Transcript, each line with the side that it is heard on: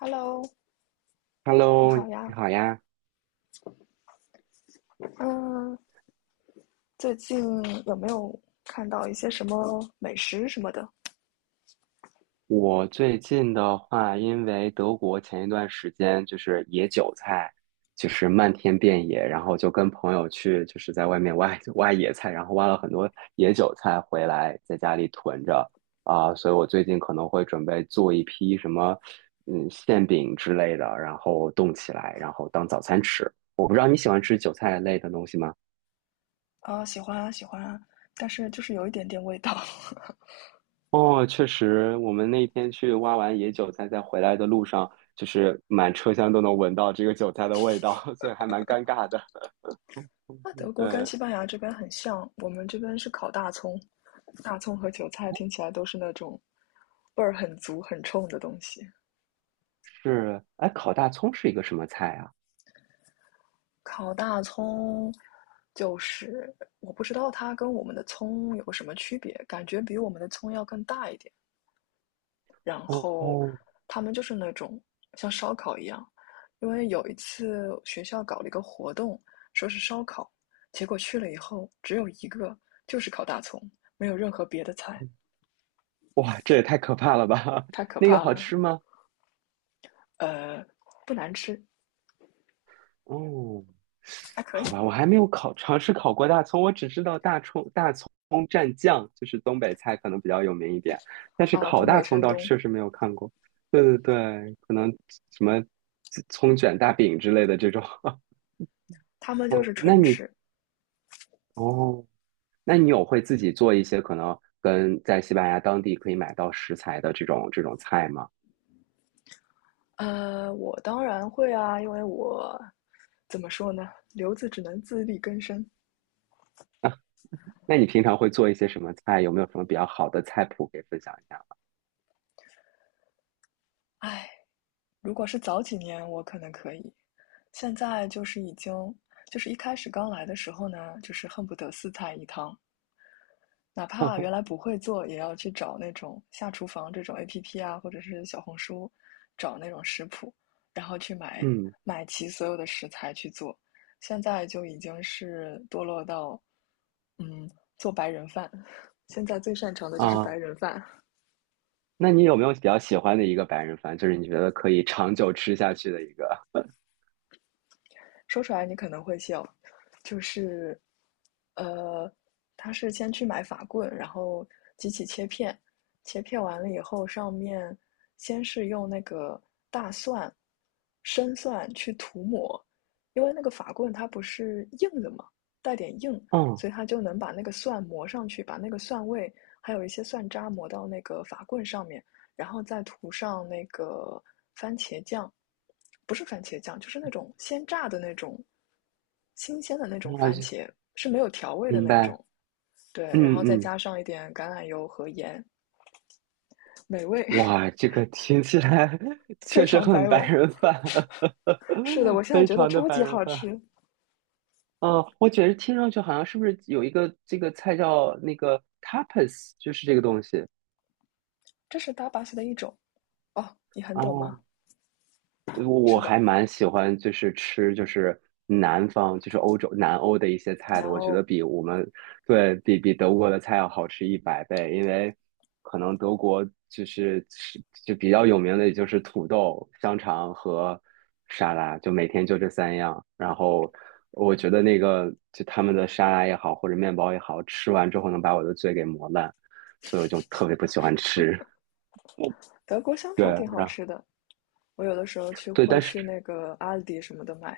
left: Hello，你
right: Hello，
left: 好
right: 你
left: 呀。
right: 好呀。
left: 嗯，最近有没有看到一些什么美食什么的？
right: 我最近的话，因为德国前一段时间就是野韭菜，就是漫天遍野，然后就跟朋友去，就是在外面挖挖野菜，然后挖了很多野韭菜回来，在家里囤着啊，所以我最近可能会准备做一批什么，馅饼之类的，然后冻起来，然后当早餐吃。我不知道你喜欢吃韭菜类的东西吗？
left: 啊，喜欢啊，喜欢啊，但是就是有一点点味道。
right: 哦，确实，我们那天去挖完野韭菜，在回来的路上，就是满车厢都能闻到这个韭菜的味道，所以还蛮尴尬的。
left: 那德国跟
right: 对，
left: 西班牙这边很像，我们这边是烤大葱，大葱和韭菜听起来都是那种味儿很足、很冲的东西。
right: 是，哎，烤大葱是一个什么菜啊？
left: 烤大葱就是我不知道它跟我们的葱有什么区别，感觉比我们的葱要更大一点。然
right: 哦
left: 后
right: 哦，
left: 他们就是那种像烧烤一样，因为有一次学校搞了一个活动，说是烧烤，结果去了以后只有一个，就是烤大葱，没有任何别的菜，
right: 哇，这也太可怕了吧！
left: 太 可
right: 那个
left: 怕
right: 好
left: 了。
right: 吃吗？
left: 呃，不难吃，
right: 哦，
left: 还可以
right: 好吧，我还没有尝试烤过大葱，我只知道大葱蘸酱，就是东北菜可能比较有名一点，但是
left: 啊。
right: 烤
left: 东
right: 大
left: 北、山
right: 葱倒是
left: 东，
right: 确实没有看过。对对对，可能什么葱卷大饼之类的这种。
left: 他们就
right: 哦，
left: 是纯吃。
right: 哦，那你有会自己做一些可能跟在西班牙当地可以买到食材的这种菜吗？
left: 我当然会啊，因为我怎么说呢，留子只能自力更生。
right: 那你平常会做一些什么菜？有没有什么比较好的菜谱可以分享一下吗？
left: 哎，如果是早几年，我可能可以，现在就是已经，就是一开始刚来的时候呢，就是恨不得四菜一汤，哪怕原来 不会做，也要去找那种下厨房这种 APP 啊，或者是小红书，找那种食谱，然后去买
right: 嗯
left: 买齐所有的食材去做。现在就已经是堕落到，嗯，做白人饭。现在最擅长的就是白
right: 啊。
left: 人饭。
right: 那你有没有比较喜欢的一个白人饭，就是你觉得可以长久吃下去的一个？
left: 说出来你可能会笑，就是，呃，他是先去买法棍，然后机器切片，切片完了以后，上面先是用那个大蒜、生蒜去涂抹，因为那个法棍它不是硬的嘛，带点硬，
right: 嗯，
left: 所以它就能把那个蒜磨上去，把那个蒜味还有一些蒜渣磨到那个法棍上面。然后再涂上那个番茄酱，不是番茄酱，就是那种鲜榨的那种新鲜的那种
right: 我
left: 番
right: 就
left: 茄，是没有调味的
right: 明
left: 那
right: 白。
left: 种。对，
right: 嗯
left: 然后再
right: 嗯，
left: 加上一点橄榄油和盐，美味，
right: 哇，这个听起来 确
left: 非
right: 实
left: 常
right: 很
left: 白
right: 白
left: 文。
right: 人饭，
left: 是的，我 现在
right: 非
left: 觉得
right: 常的
left: 超
right: 白
left: 级
right: 人
left: 好
right: 饭。
left: 吃，
right: 哦，我觉得听上去好像是不是有一个这个菜叫那个 tapas，就是这个东西。
left: 这是搭巴西的一种哦，你很懂
right: 哦，
left: 吗？
right: 对，我
left: 是
right: 我
left: 的，
right: 还蛮喜欢，就是吃，就是南方，就是欧洲南欧的一些菜
left: 然
right: 的。我觉
left: 后
right: 得比我们对比比德国的菜要好吃100倍，因为可能德国就是吃就比较有名的，也就是土豆、香肠和沙拉，就每天就这三样。然后我觉得那个就他们的沙拉也好，或者面包也好，吃完之后能把我的嘴给磨烂，所以我就特别不喜欢吃。
left: 德国香
right: 对，
left: 肠挺好
right: 然后
left: 吃的，我有的时候去
right: 对，但
left: 会
right: 是。
left: 去那个阿迪什么的买。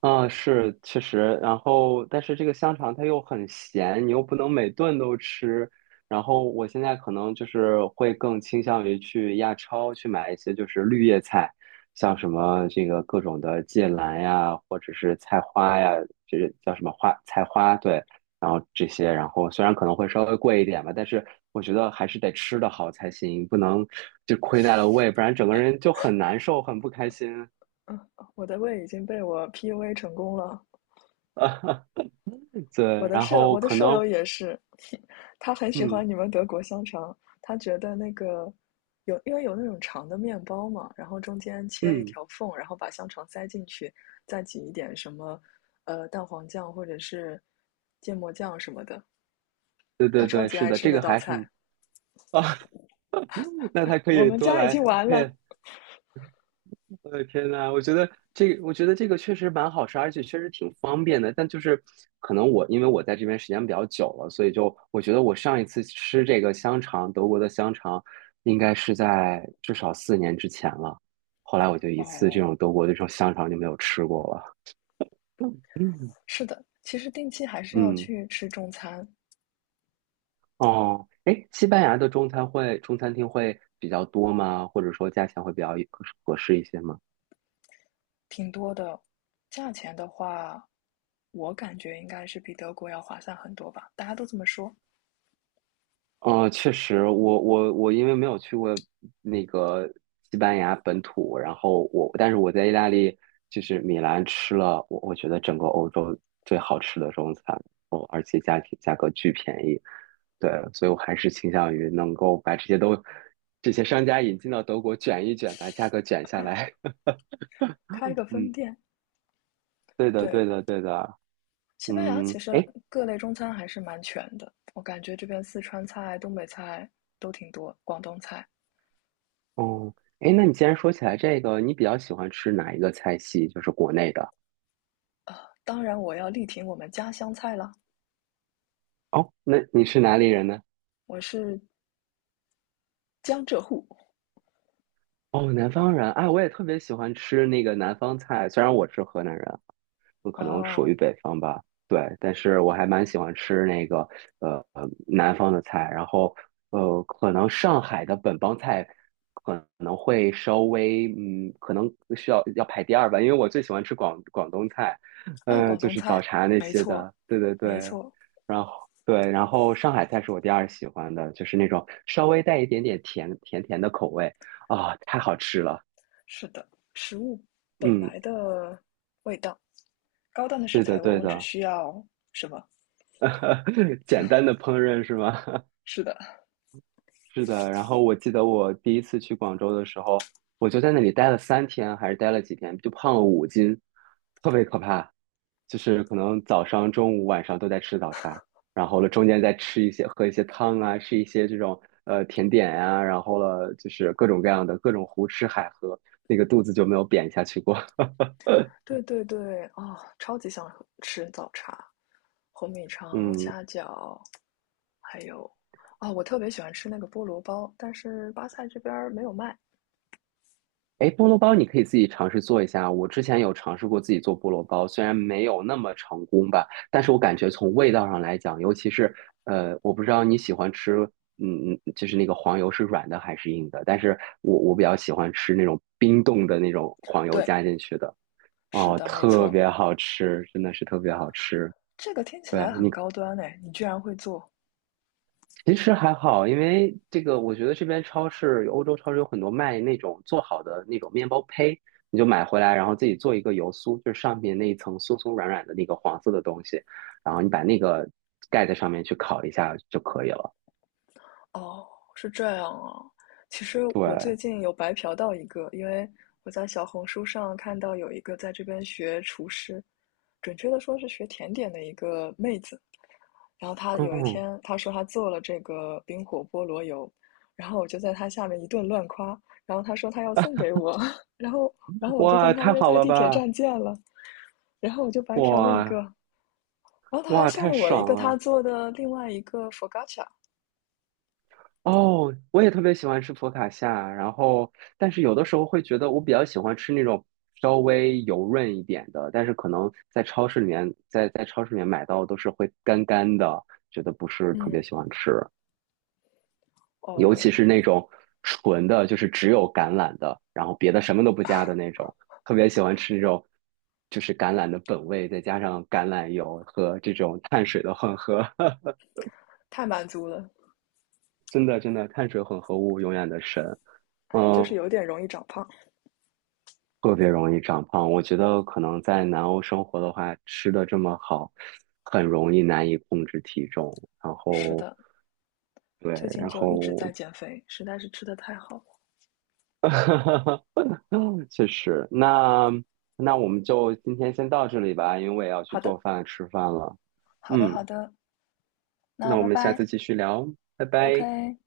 right: 嗯，是，确实，然后但是这个香肠它又很咸，你又不能每顿都吃。然后我现在可能就是会更倾向于去亚超去买一些就是绿叶菜，像什么这个各种的芥蓝呀，或者是菜花呀，这个叫什么花菜花，对，然后这些，然后虽然可能会稍微贵一点吧，但是我觉得还是得吃得好才行，不能就亏待了胃，不然整个人就很难受，很不开心。
left: 我的胃已经被我 PUA 成功了，
right: 对，然后
left: 我的
right: 可
left: 舍
right: 能
left: 友也是，他很喜
right: 嗯
left: 欢你们德国香肠，他觉得那个有，因为有那种长的面包嘛，然后中间切一
right: 嗯，
left: 条缝，然后把香肠塞进去，再挤一点什么蛋黄酱或者是芥末酱什么的，
right: 对
left: 他
right: 对
left: 超
right: 对，
left: 级
right: 是
left: 爱
right: 的，
left: 吃
right: 这
left: 那
right: 个
left: 道
right: 还是
left: 菜。
right: 啊，那他可
left: 我
right: 以
left: 们
right: 多
left: 家已经
right: 来，
left: 完了。
right: 配。我的天呐，我觉得这个确实蛮好吃，而且确实挺方便的。但就是可能我因为我在这边时间比较久了，所以就我觉得我上一次吃这个香肠，德国的香肠，应该是在至少4年之前了。后来我就一次这
left: 哦，
right: 种德国的这种香肠就没有吃过了。嗯
left: 是的，其实定期还是要
right: 嗯。
left: 去吃中餐，
right: 哦，哎，西班牙的中餐厅会比较多吗？或者说价钱会比较合适一些吗？
left: 挺多的。价钱的话，我感觉应该是比德国要划算很多吧，大家都这么说。
right: 哦，确实，我因为没有去过那个西班牙本土，然后我但是我在意大利就是米兰吃了，我觉得整个欧洲最好吃的中餐，哦，而且价格巨便宜，对，所以我还是倾向于能够把这些商家引进到德国卷一卷，把价格卷下来。
left: 开 个分
right: 嗯，
left: 店，
right: 对的，
left: 对，
right: 对的，对的。
left: 西班牙
right: 嗯，
left: 其实
right: 哎，
left: 各类中餐还是蛮全的，我感觉这边四川菜、东北菜都挺多，广东菜。
right: 哦，哎，那你既然说起来这个，你比较喜欢吃哪一个菜系？就是国内的。
left: 当然，我要力挺我们家乡菜啦，
right: 哦，那你是哪里人呢？
left: 我是江浙沪。
right: 哦，南方人，哎，我也特别喜欢吃那个南方菜，虽然我是河南人，我可能属
left: 哦，
right: 于北方吧，对，但是我还蛮喜欢吃那个南方的菜，然后可能上海的本帮菜可能会稍微可能要排第二吧，因为我最喜欢吃广东菜，
left: 啊，
right: 嗯，
left: 广
right: 就
left: 东
right: 是早
left: 菜，
right: 茶那
left: 没
right: 些
left: 错，
right: 的，对对
left: 没
right: 对，
left: 错，
right: 然后。对，然后上海菜是我第二喜欢的，就是那种稍微带一点点甜的口味。啊，太好吃了。
left: 是的，食物本
right: 嗯，
left: 来的味道，高档的食
right: 对的，
left: 材往
right: 对
left: 往只
right: 的。
left: 需要什么？
right: 简单的烹饪是吗？
left: 是的，
right: 是的。然后我记得我第一次去广州的时候，我就在那里待了3天，还是待了几天，就胖了5斤，特别可怕。就是可能早上、中午、晚上都在吃早茶，然后了中间再吃一些、喝一些汤啊，吃一些这种甜点呀、然后了就是各种各样的胡吃海喝，那个肚子就没有扁下去过。
left: 对对对，啊、超级想喝吃早茶。红米肠、
right: 嗯。
left: 虾饺，还有啊，哦我特别喜欢吃那个菠萝包，但是巴塞这边儿没有卖。
right: 哎，菠萝包你可以自己尝试做一下。我之前有尝试过自己做菠萝包，虽然没有那么成功吧，但是我感觉从味道上来讲，尤其是我不知道你喜欢吃，就是那个黄油是软的还是硬的，但是我比较喜欢吃那种冰冻的那种黄油
left: 对，
right: 加进去的，
left: 是
right: 哦，
left: 的，没
right: 特
left: 错，
right: 别好吃，真的是特别好吃。
left: 这个听起
right: 对，
left: 来很高端哎，你居然会做？
right: 其实还好，因为这个，我觉得这边超市，欧洲超市有很多卖那种做好的那种面包胚，你就买回来，然后自己做一个油酥，就是上面那一层酥酥软软的那个黄色的东西，然后你把那个盖在上面去烤一下就可以了。
left: 哦，是这样啊。其实我最
right: 对，
left: 近有白嫖到一个，因为我在小红书上看到有一个在这边学厨师，准确的说是学甜点的一个妹子，然后他有一
right: 嗯，
left: 天他说他做了这个冰火菠萝油，然后我就在他下面一顿乱夸，然后他说他要送给我，然后我就跟
right: 哇，
left: 他
right: 太
left: 约
right: 好
left: 在
right: 了
left: 地铁
right: 吧，
left: 站见了，然后我就白嫖了一个，
right: 哇
left: 然后他还
right: 哇，
left: 送
right: 太
left: 了我一
right: 爽
left: 个他
right: 了。
left: 做的另外一个佛 o c
right: 哦，我也特别喜欢吃佛卡夏，然后但是有的时候会觉得我比较喜欢吃那种稍微油润一点的，但是可能在超市里面，在超市里面买到都是会干干的，觉得不是特
left: 嗯，
right: 别喜欢吃，尤
left: 哦，
right: 其是那种纯的，就是只有橄榄的，然后别的什么都不加的那种，特别喜欢吃那种就是橄榄的本味，再加上橄榄油和这种碳水的混合，
left: 太满足了，
right: 真的碳水混合物永远的神。
left: 就是
right: 嗯，
left: 有点容易长胖。
right: 特别容易长胖。我觉得可能在南欧生活的话，吃的这么好，很容易难以控制体重。然
left: 是
right: 后，
left: 的，
right: 对，
left: 最近
right: 然
left: 就一直在
right: 后，
left: 减肥，实在是吃的太好了。
right: 确实，那我们就今天先到这里吧，因为我也要
left: 好
right: 去
left: 的，
right: 做饭吃饭了。
left: 好的，好
right: 嗯，
left: 的，那
right: 那我
left: 拜
right: 们下
left: 拜
right: 次继续聊，拜拜。
left: ，OK。